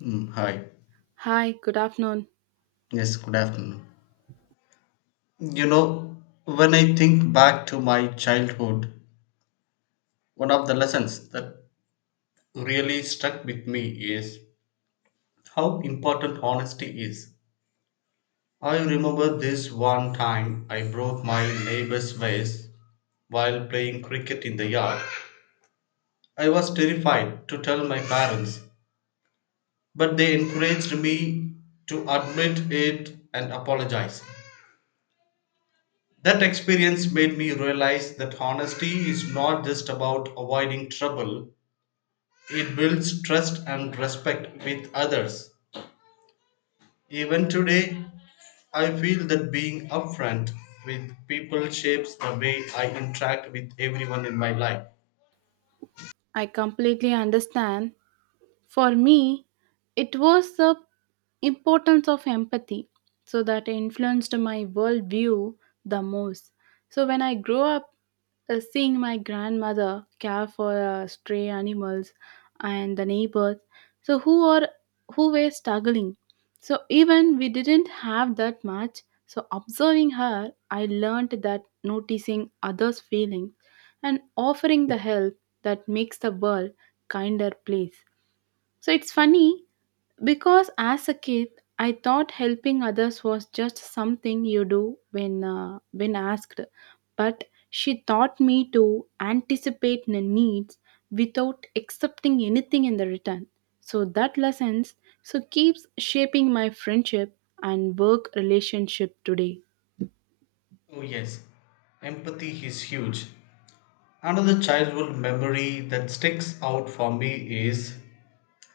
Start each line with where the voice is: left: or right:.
left: Hi.
right: Hi, good afternoon.
left: Yes, good afternoon. You know, when I think back to my childhood, one of the lessons that really stuck with me is how important honesty is. I remember this one time I broke my neighbor's vase while playing cricket in the yard. I was terrified to tell my parents, but they encouraged me to admit it and apologize. That experience made me realize that honesty is not just about avoiding trouble, it builds trust and respect with others. Even today, I feel that being upfront with people shapes the way I interact with everyone in my life.
right: I completely understand. For me, it was the importance of empathy, so that influenced my worldview the most. So when I grew up seeing my grandmother care for stray animals and the neighbors so who are who were struggling, so even we didn't have that much, so observing her I learned that noticing others feelings and offering the help that makes the world kinder place. So it's funny because as a kid, I thought helping others was just something you do when asked, but she taught me to anticipate the needs without accepting anything in the return. So that lessons so keeps shaping my friendship and work relationship today.
left: Oh, yes, empathy is huge. Another childhood memory that sticks out for me is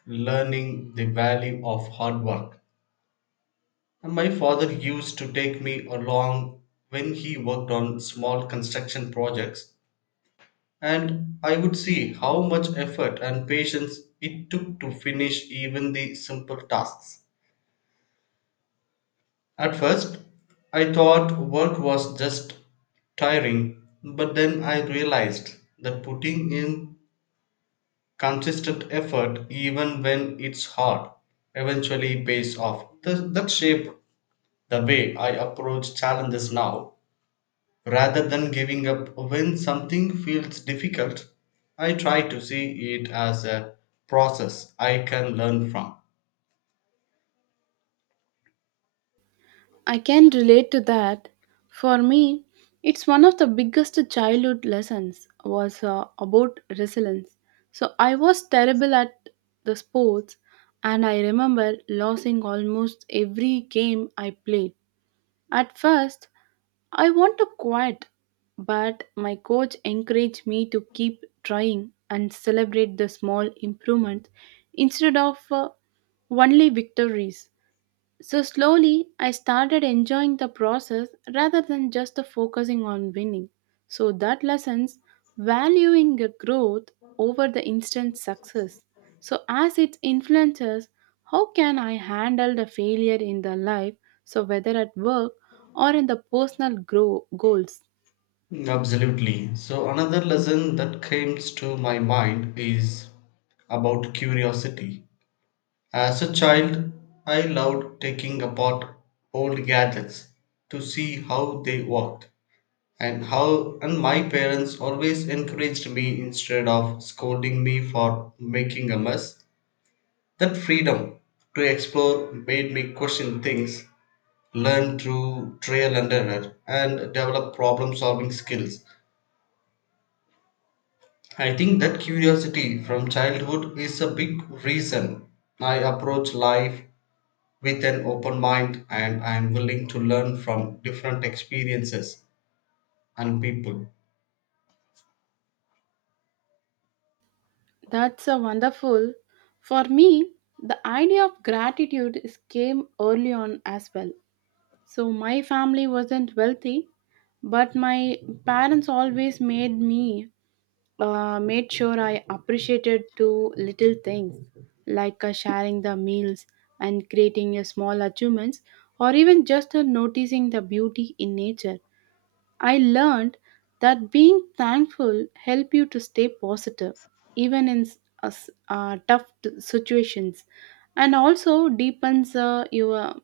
left: learning the value of hard work. My father used to take me along when he worked on small construction projects, and I would see how much effort and patience it took to finish even the simple tasks. At first, I thought work was just tiring, but then I realized that putting in consistent effort, even when it's hard, eventually pays off. That shaped the way I approach challenges now. Rather than giving up when something feels difficult, I try to see it as a process I can learn from.
right: I can relate to that. For me, it's one of the biggest childhood lessons was about resilience. So I was terrible at the sports, and I remember losing almost every game I played. At first, I want to quit, but my coach encouraged me to keep trying and celebrate the small improvements instead of only victories. So slowly, I started enjoying the process rather than just the focusing on winning. So that lessons valuing the growth over the instant success. So as it influences, how can I handle the failure in the life? So whether at work or in the personal grow goals.
left: Absolutely. So, another lesson that came to my mind is about curiosity. As a child, I loved taking apart old gadgets to see how they worked and how, and my parents always encouraged me instead of scolding me for making a mess. That freedom to explore made me question things, learn through trial and error, and develop problem solving skills. I think that curiosity from childhood is a big reason I approach life with an open mind, and I am willing to learn from different experiences and people.
right: That's a wonderful. For me, the idea of gratitude is came early on as well. So my family wasn't wealthy, but my parents always made me made sure I appreciated two little things like sharing the meals and creating a small achievements or even just noticing the beauty in nature. I learned that being thankful help you to stay positive even in tough situations, and also deepens your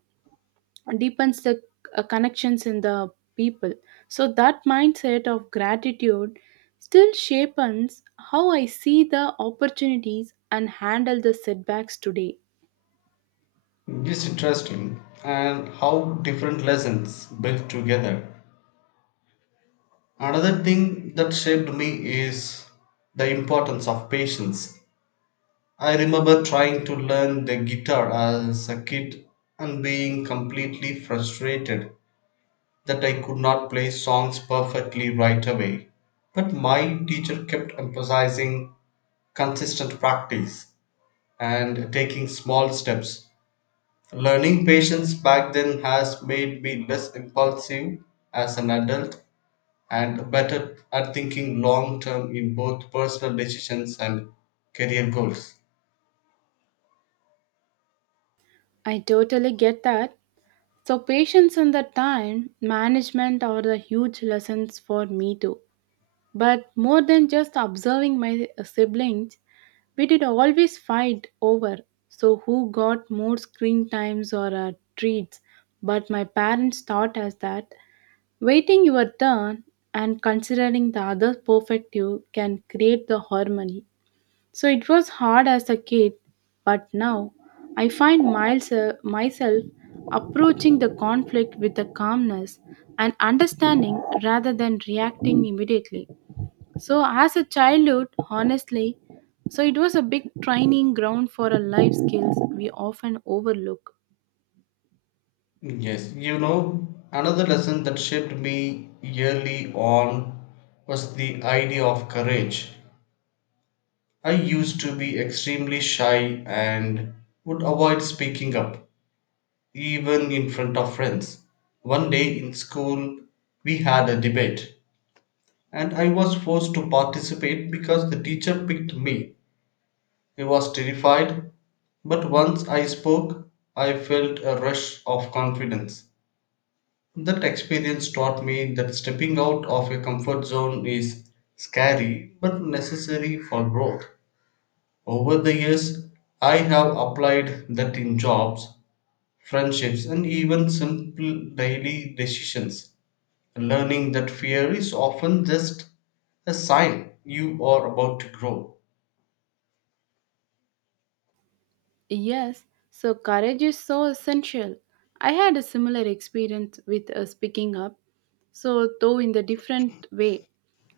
right: deepens the connections in the people. So that mindset of gratitude still shapes how I see the opportunities and handle the setbacks today.
left: It's interesting and how different lessons build together. Another thing that shaped me is the importance of patience. I remember trying to learn the guitar as a kid and being completely frustrated that I could not play songs perfectly right away. But my teacher kept emphasizing consistent practice and taking small steps. Learning patience back then has made me less impulsive as an adult and better at thinking long term in both personal decisions and career goals.
right: I totally get that. So patience and the time management are the huge lessons for me too, but more than just observing my siblings, we did always fight over so who got more screen times or treats, but my parents taught us that waiting your turn and considering the other's perspective can create the harmony. So it was hard as a kid, but now I find myself approaching the conflict with the calmness and understanding rather than reacting immediately. So as a childhood, honestly, so it was a big training ground for our life skills we often overlook.
left: Yes, you know, another lesson that shaped me early on was the idea of courage. I used to be extremely shy and would avoid speaking up, even in front of friends. One day in school, we had a debate, and I was forced to participate because the teacher picked me. I was terrified, but once I spoke, I felt a rush of confidence. That experience taught me that stepping out of a comfort zone is scary but necessary for growth. Over the years, I have applied that in jobs, friendships, and even simple daily decisions, learning that fear is often just a sign you are about to grow.
right: Yes, so courage is so essential. I had a similar experience with speaking up, so though in the different way.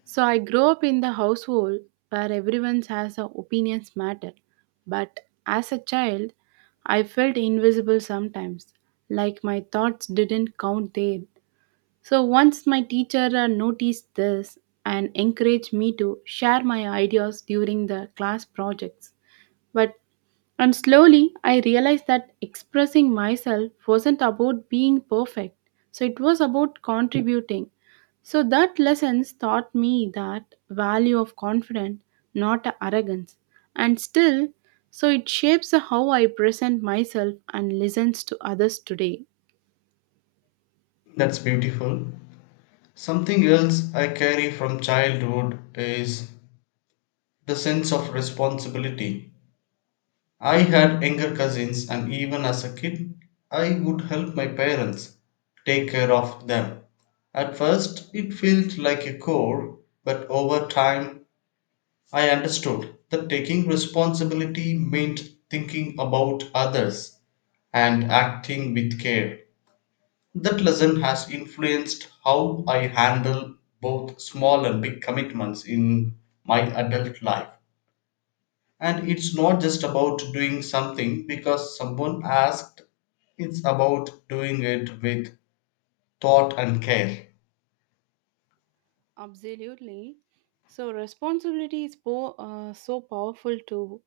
right: So I grew up in the household where everyone has their opinions matter, but as a child, I felt invisible sometimes, like my thoughts didn't count there. So once my teacher noticed this and encouraged me to share my ideas during the class projects. But and slowly I realized that expressing myself wasn't about being perfect. So it was about contributing. So that lessons taught me that value of confidence, not arrogance. And still, so it shapes how I present myself and listens to others today.
left: That's beautiful. Something else I carry from childhood is the sense of responsibility. I had younger cousins, and even as a kid, I would help my parents take care of them. At first, it felt like a chore, but over time, I understood that taking responsibility meant thinking about others and acting with care. That lesson has influenced how I handle both small and big commitments in my adult life. And it's not just about doing something because someone asked, it's about doing it with thought and care.
right: Absolutely. So responsibility is so powerful too.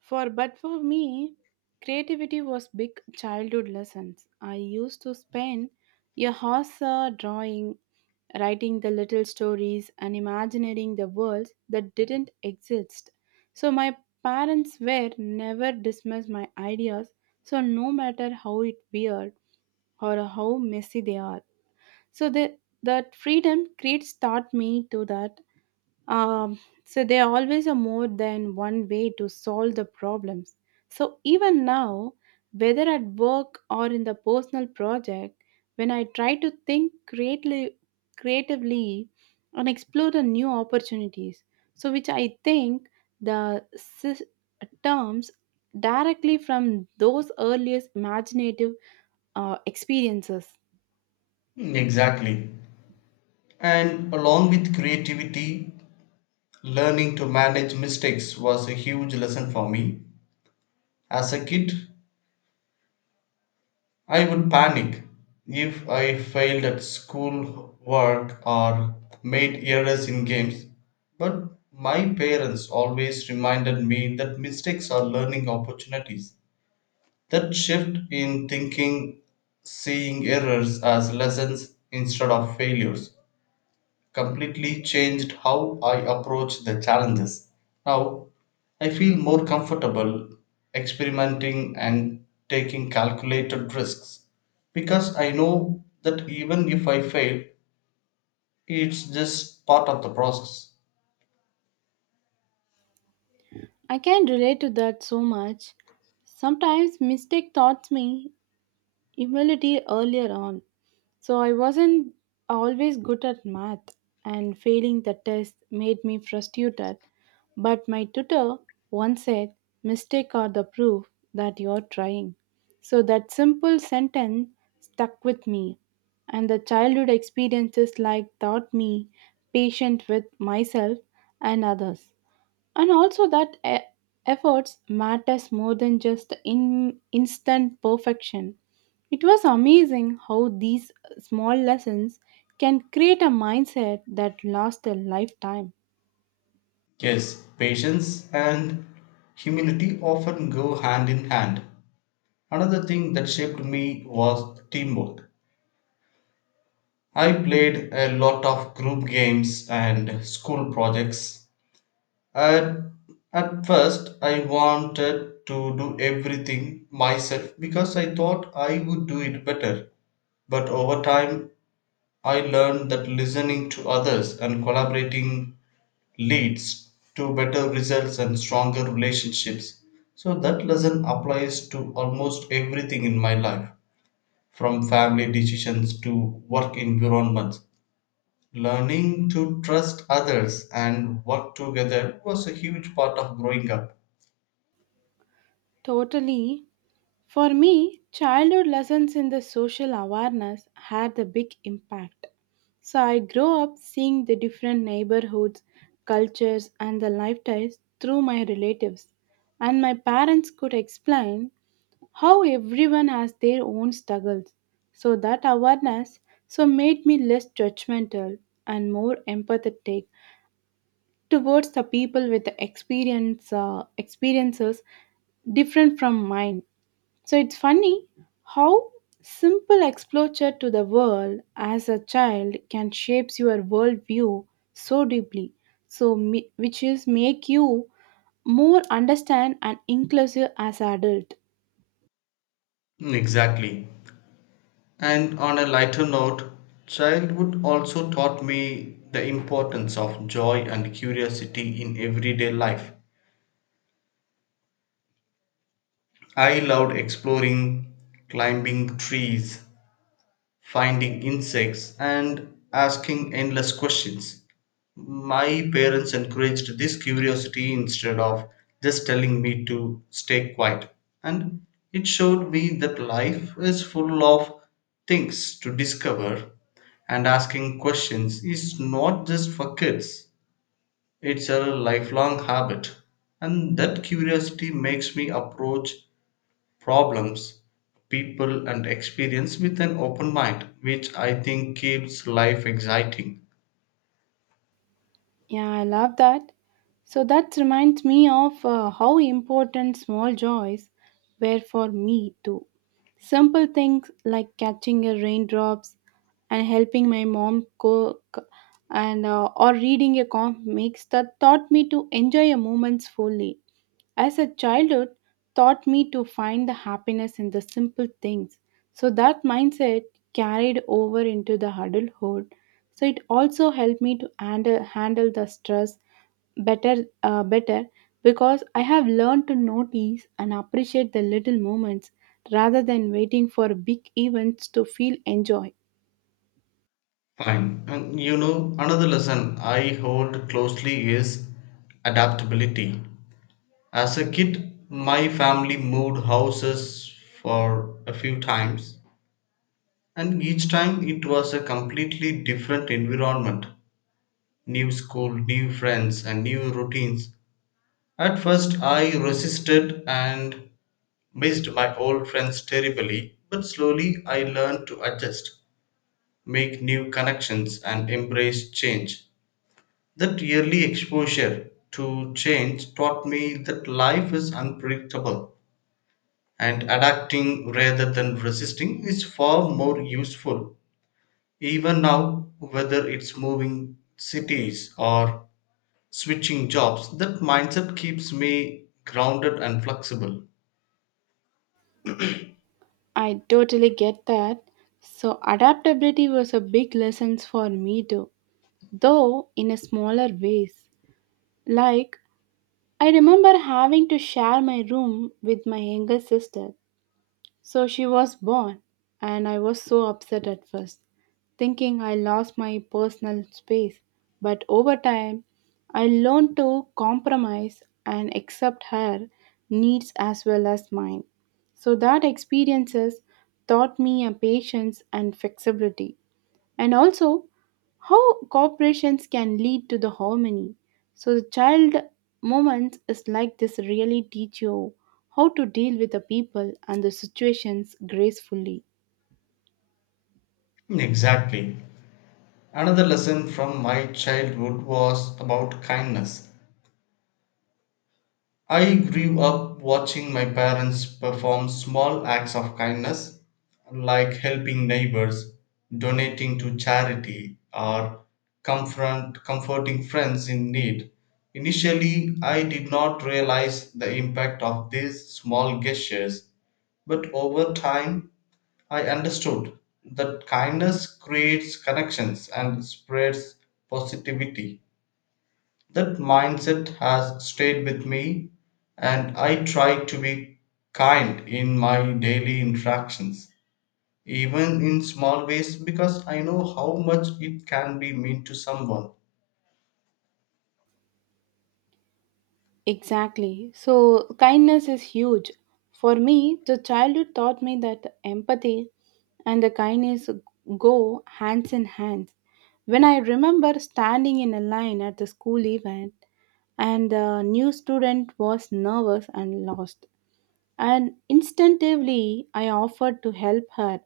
right: For but for me, creativity was big childhood lessons. I used to spend a hours drawing, writing the little stories, and imagining the worlds that didn't exist. So my parents were never dismissed my ideas. So no matter how it weird or how messy they are, so the, that freedom creates taught me to that so there are always are more than one way to solve the problems. So even now, whether at work or in the personal project, when I try to think creatively and explore the new opportunities, so which I think the terms directly from those earliest imaginative experiences.
left: Exactly. And along with creativity, learning to manage mistakes was a huge lesson for me. As a kid, I would panic if I failed at school work or made errors in games. But my parents always reminded me that mistakes are learning opportunities. That shift in thinking, seeing errors as lessons instead of failures, completely changed how I approach the challenges. Now, I feel more comfortable experimenting and taking calculated risks because I know that even if I fail, it's just part of the process.
right: I can relate to that so much. Sometimes mistake taught me humility earlier on. So I wasn't always good at math, and failing the test made me frustrated. But my tutor once said, mistake are the proof that you're trying. So that simple sentence stuck with me, and the childhood experiences like taught me patient with myself and others, and also that efforts matters more than just in instant perfection. It was amazing how these small lessons can create a mindset that lasts a lifetime.
left: Yes, patience and humility often go hand in hand. Another thing that shaped me was teamwork. I played a lot of group games and school projects. At, at first, I wanted to do everything myself because I thought I would do it better. But over time, I learned that listening to others and collaborating leads to better results and stronger relationships. So, that lesson applies to almost everything in my life, from family decisions to work environments. Learning to trust others and work together was a huge part of growing up.
right: Totally. For me, childhood lessons in the social awareness had a big impact. So I grew up seeing the different neighborhoods, cultures and the lifestyles through my relatives, and my parents could explain how everyone has their own struggles. So that awareness so made me less judgmental and more empathetic towards the people with the experiences different from mine. So it's funny how simple exposure to the world as a child can shapes your worldview so deeply. So which is make you more understand and inclusive as an adult.
left: Exactly. And on a lighter note, childhood also taught me the importance of joy and curiosity in everyday life. I loved exploring, climbing trees, finding insects, and asking endless questions. My parents encouraged this curiosity instead of just telling me to stay quiet, and it showed me that life is full of things to discover, and asking questions is not just for kids, it's a lifelong habit, and that curiosity makes me approach problems, people, and experience with an open mind, which I think keeps life exciting.
right: Yeah, I love that. So that reminds me of how important small joys were for me too. Simple things like catching a raindrops and helping my mom cook and or reading a comic makes that taught me to enjoy a moments fully. As a childhood taught me to find the happiness in the simple things. So that mindset carried over into the adulthood. So it also helped me to handle the stress better, because I have learned to notice and appreciate the little moments rather than waiting for big events to feel enjoy.
left: Fine. And you know, another lesson I hold closely is adaptability. As a kid, my family moved houses for a few times, and each time it was a completely different environment: new school, new friends, and new routines. At first, I resisted and missed my old friends terribly, but slowly I learned to adjust, make new connections, and embrace change. That yearly exposure to change taught me that life is unpredictable, and adapting rather than resisting is far more useful. Even now, whether it's moving cities or switching jobs, that mindset keeps me grounded and flexible.
right: I totally get that. So adaptability was a big lesson for me too, though in a smaller ways. Like I remember having to share my room with my younger sister. So she was born, and I was so upset at first, thinking I lost my personal space. But over time, I learned to compromise and accept her needs as well as mine. So that experiences taught me a patience and flexibility, and also how corporations can lead to the harmony. So the child moments is like this really teach you how to deal with the people and the situations gracefully.
left: Exactly. Another lesson from my childhood was about kindness. I grew up watching my parents perform small acts of kindness, like helping neighbors, donating to charity, or comforting friends in need. Initially, I did not realize the impact of these small gestures, but over time, I understood that kindness creates connections and spreads positivity. That mindset has stayed with me, and I try to be kind in my daily interactions, even in small ways, because I know how much it can be mean to someone.
right: Exactly. So kindness is huge. For me, the childhood taught me that empathy and the kindness go hands in hand. When I remember standing in a line at the school event, and the new student was nervous and lost, and instinctively I offered to help her,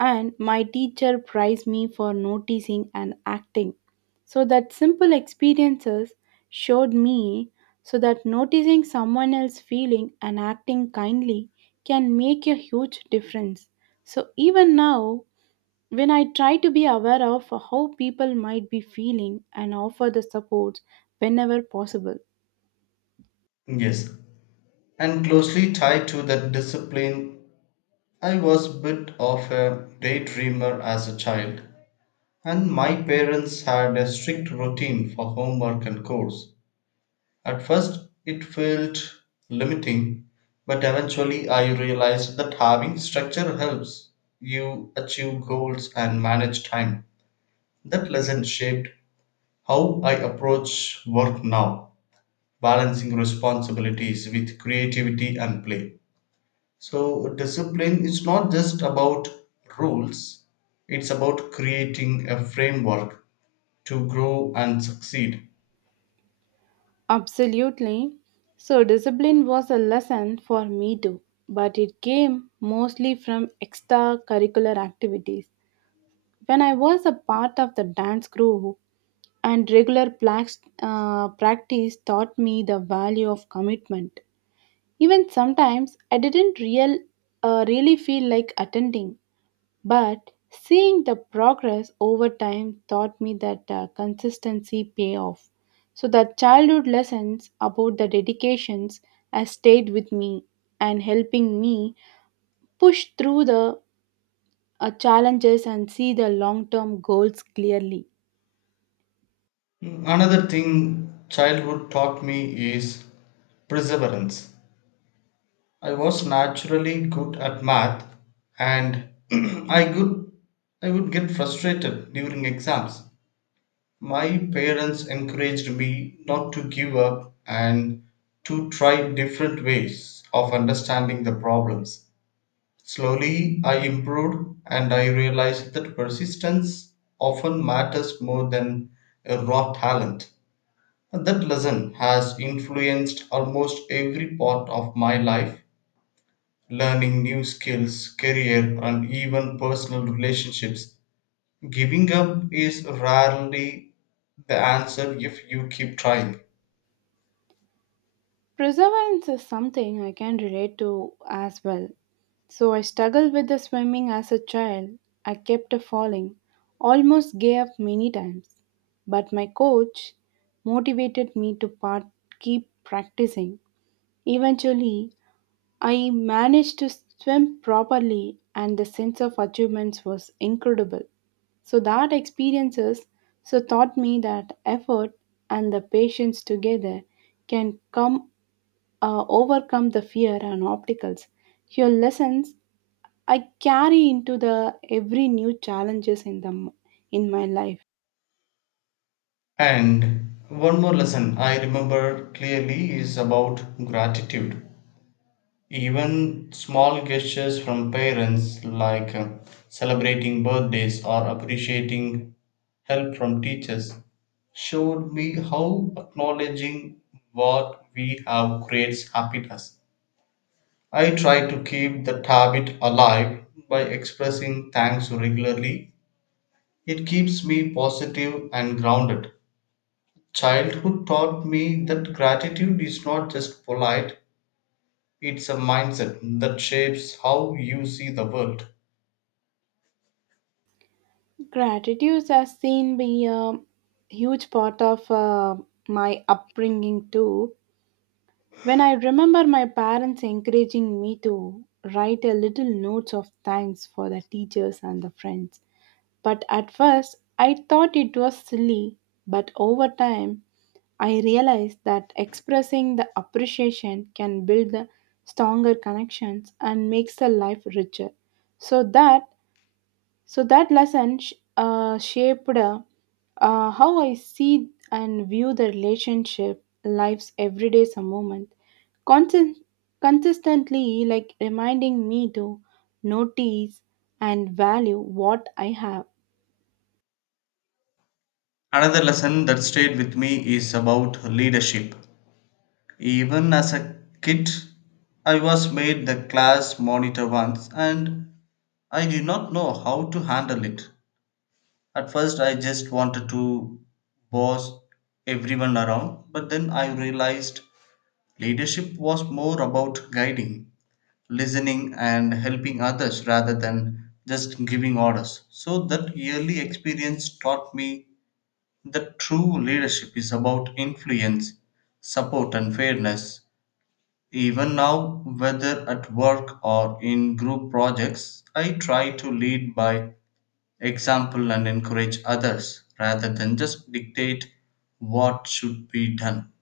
right: and my teacher praised me for noticing and acting. So that simple experiences showed me so that noticing someone else's feeling and acting kindly can make a huge difference. So even now, when I try to be aware of how people might be feeling and offer the support whenever possible.
left: Yes, and closely tied to that, discipline. I was a bit of a daydreamer as a child, and my parents had a strict routine for homework and chores. At first, it felt limiting, but eventually I realized that having structure helps you achieve goals and manage time. That lesson shaped how I approach work now, balancing responsibilities with creativity and play. So, discipline is not just about rules, it's about creating a framework to grow and succeed.
right: Absolutely. So, discipline was a lesson for me too, but it came mostly from extracurricular activities. When I was a part of the dance crew, and regular practice taught me the value of commitment. Even sometimes I didn't real, really feel like attending, but seeing the progress over time taught me that consistency pay off. So the childhood lessons about the dedications has stayed with me and helping me push through the challenges and see the long-term goals clearly.
left: Another thing childhood taught me is perseverance. I was naturally good at math, and I could I would get frustrated during exams. My parents encouraged me not to give up and to try different ways of understanding the problems. Slowly I improved, and I realized that persistence often matters more than a raw talent. That lesson has influenced almost every part of my life. Learning new skills, career, and even personal relationships. Giving up is rarely the answer if you keep trying.
right: Perseverance is something I can relate to as well. So I struggled with the swimming as a child. I kept falling, almost gave up many times. But my coach motivated me to keep practicing. Eventually, I managed to swim properly, and the sense of achievements was incredible. So that experiences so taught me that effort and the patience together can come overcome the fear and obstacles. Your lessons I carry into the every new challenges in the in my life.
left: And one more lesson I remember clearly is about gratitude. Even small gestures from parents, like celebrating birthdays or appreciating help from teachers, showed me how acknowledging what we have creates happiness. I try to keep that habit alive by expressing thanks regularly. It keeps me positive and grounded. Childhood taught me that gratitude is not just polite, it's a mindset that shapes how you see the world.
right: Gratitude has seen be a huge part of my upbringing too. When I remember my parents encouraging me to write a little notes of thanks for the teachers and the friends. But at first, I thought it was silly, but over time, I realized that expressing the appreciation can build the stronger connections and makes the life richer. So that lesson shaped how I see and view the relationship, life's everyday some moment. Constant, Consistently, like reminding me to notice and value what I have.
left: Another lesson that stayed with me is about leadership. Even as a kid, I was made the class monitor once, and I did not know how to handle it. At first, I just wanted to boss everyone around, but then I realized leadership was more about guiding, listening, and helping others rather than just giving orders. So, that yearly experience taught me that true leadership is about influence, support, and fairness. Even now, whether at work or in group projects, I try to lead by example and encourage others rather than just dictate what should be done.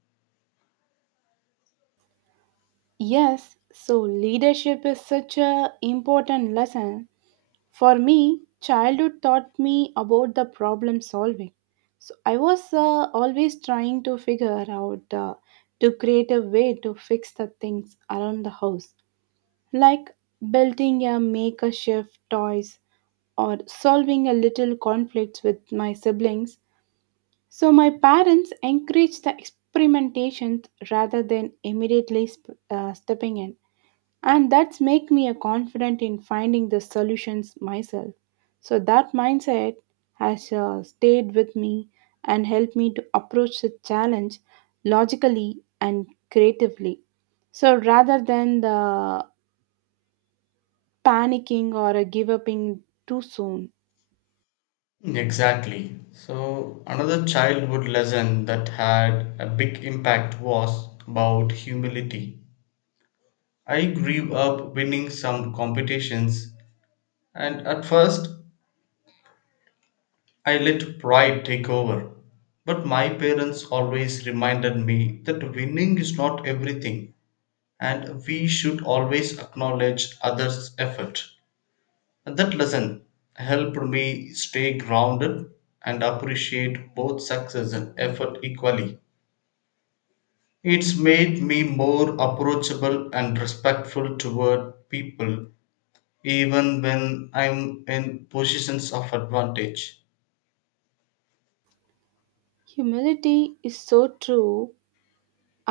right: Yes, so leadership is such a important lesson. For me, childhood taught me about the problem solving. So I was always trying to figure out to create a way to fix the things around the house, like building a makeshift toys or solving a little conflicts with my siblings. So my parents encouraged the experimentation rather than immediately stepping in, and that's make me a confident in finding the solutions myself. So that mindset has stayed with me and helped me to approach the challenge logically and creatively, so rather than the panicking or a give up in too soon.
left: Exactly. So, another childhood lesson that had a big impact was about humility. I grew up winning some competitions, and at first, I let pride take over. But my parents always reminded me that winning is not everything, and we should always acknowledge others' effort. And that lesson helped me stay grounded and appreciate both success and effort equally. It's made me more approachable and respectful toward people even when I'm in positions of advantage.
right: Humility is so true.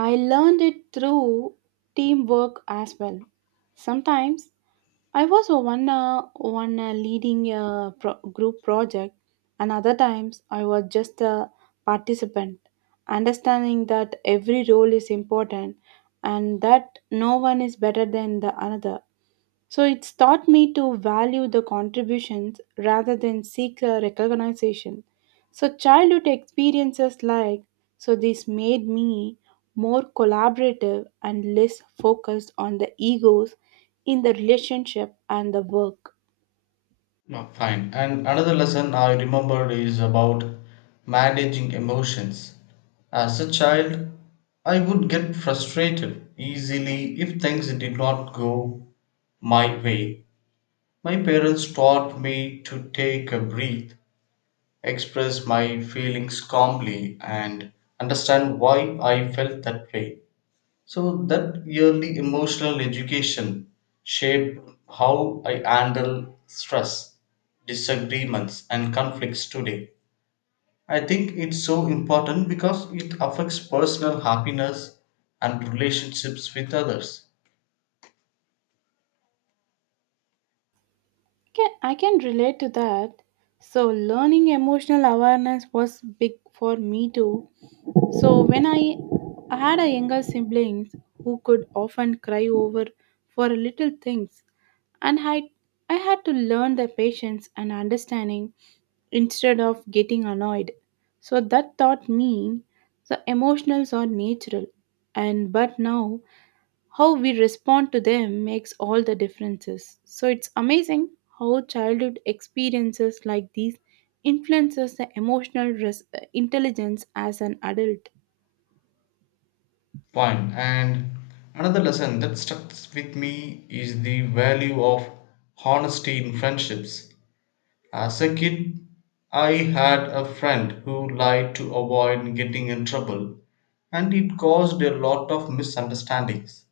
right: I learned it through teamwork as well. Sometimes I was a one leading a group project, and other times I was just a participant. Understanding that every role is important, and that no one is better than the another, so it's taught me to value the contributions rather than seek a recognition. So childhood experiences like so this made me more collaborative and less focused on the egos in the relationship and the work.
left: No, fine. And another lesson I remembered is about managing emotions. As a child, I would get frustrated easily if things did not go my way. My parents taught me to take a breath, express my feelings calmly, and understand why I felt that way. So that yearly emotional education shaped how I handle stress, disagreements, and conflicts today. I think it's so important because it affects personal happiness and relationships with others.
right: I can relate to that. So, learning emotional awareness was big for me too. So, when I had a younger siblings who could often cry over for little things, and I had to learn their patience and understanding instead of getting annoyed. So that taught me the emotions are natural, and but now how we respond to them makes all the differences. So it's amazing how childhood experiences like these influences the emotional intelligence as an adult.
left: Fine. And another lesson that stuck with me is the value of honesty in friendships. As a kid, I had a friend who lied to avoid getting in trouble, and it caused a lot of misunderstandings.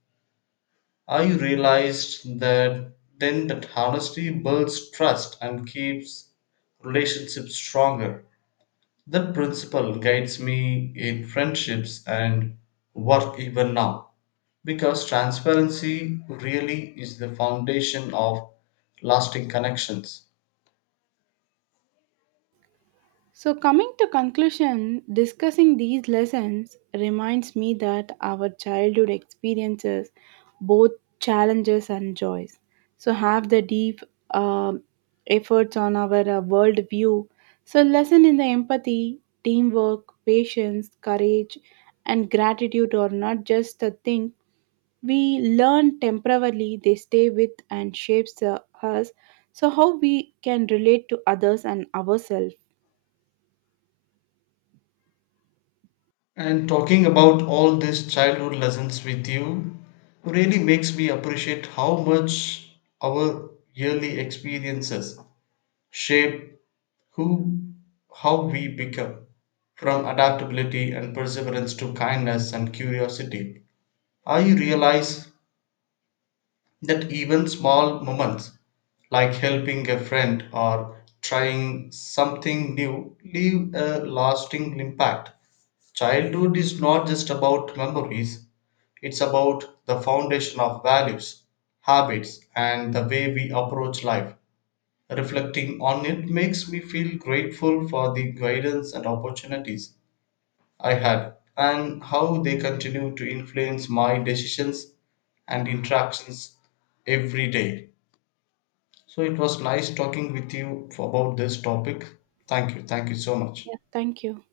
left: I realized that then that honesty builds trust and keeps relationships stronger. That principle guides me in friendships and work even now because transparency really is the foundation of lasting connections.
right: So, coming to conclusion, discussing these lessons reminds me that our childhood experiences, both challenges and joys, so have the deep um efforts on our world view. So, lesson in the empathy, teamwork, patience, courage, and gratitude are not just a thing we learn temporarily; they stay with and shapes us. So, how we can relate to others and ourselves.
left: And talking about all these childhood lessons with you really makes me appreciate how much our yearly experiences shape who how we become, from adaptability and perseverance to kindness and curiosity. I realize that even small moments like helping a friend or trying something new leave a lasting impact. Childhood is not just about memories, it's about the foundation of values, habits, and the way we approach life. Reflecting on it makes me feel grateful for the guidance and opportunities I had and how they continue to influence my decisions and interactions every day. So it was nice talking with you about this topic. Thank you. Thank you so much.
right: Yeah, thank you.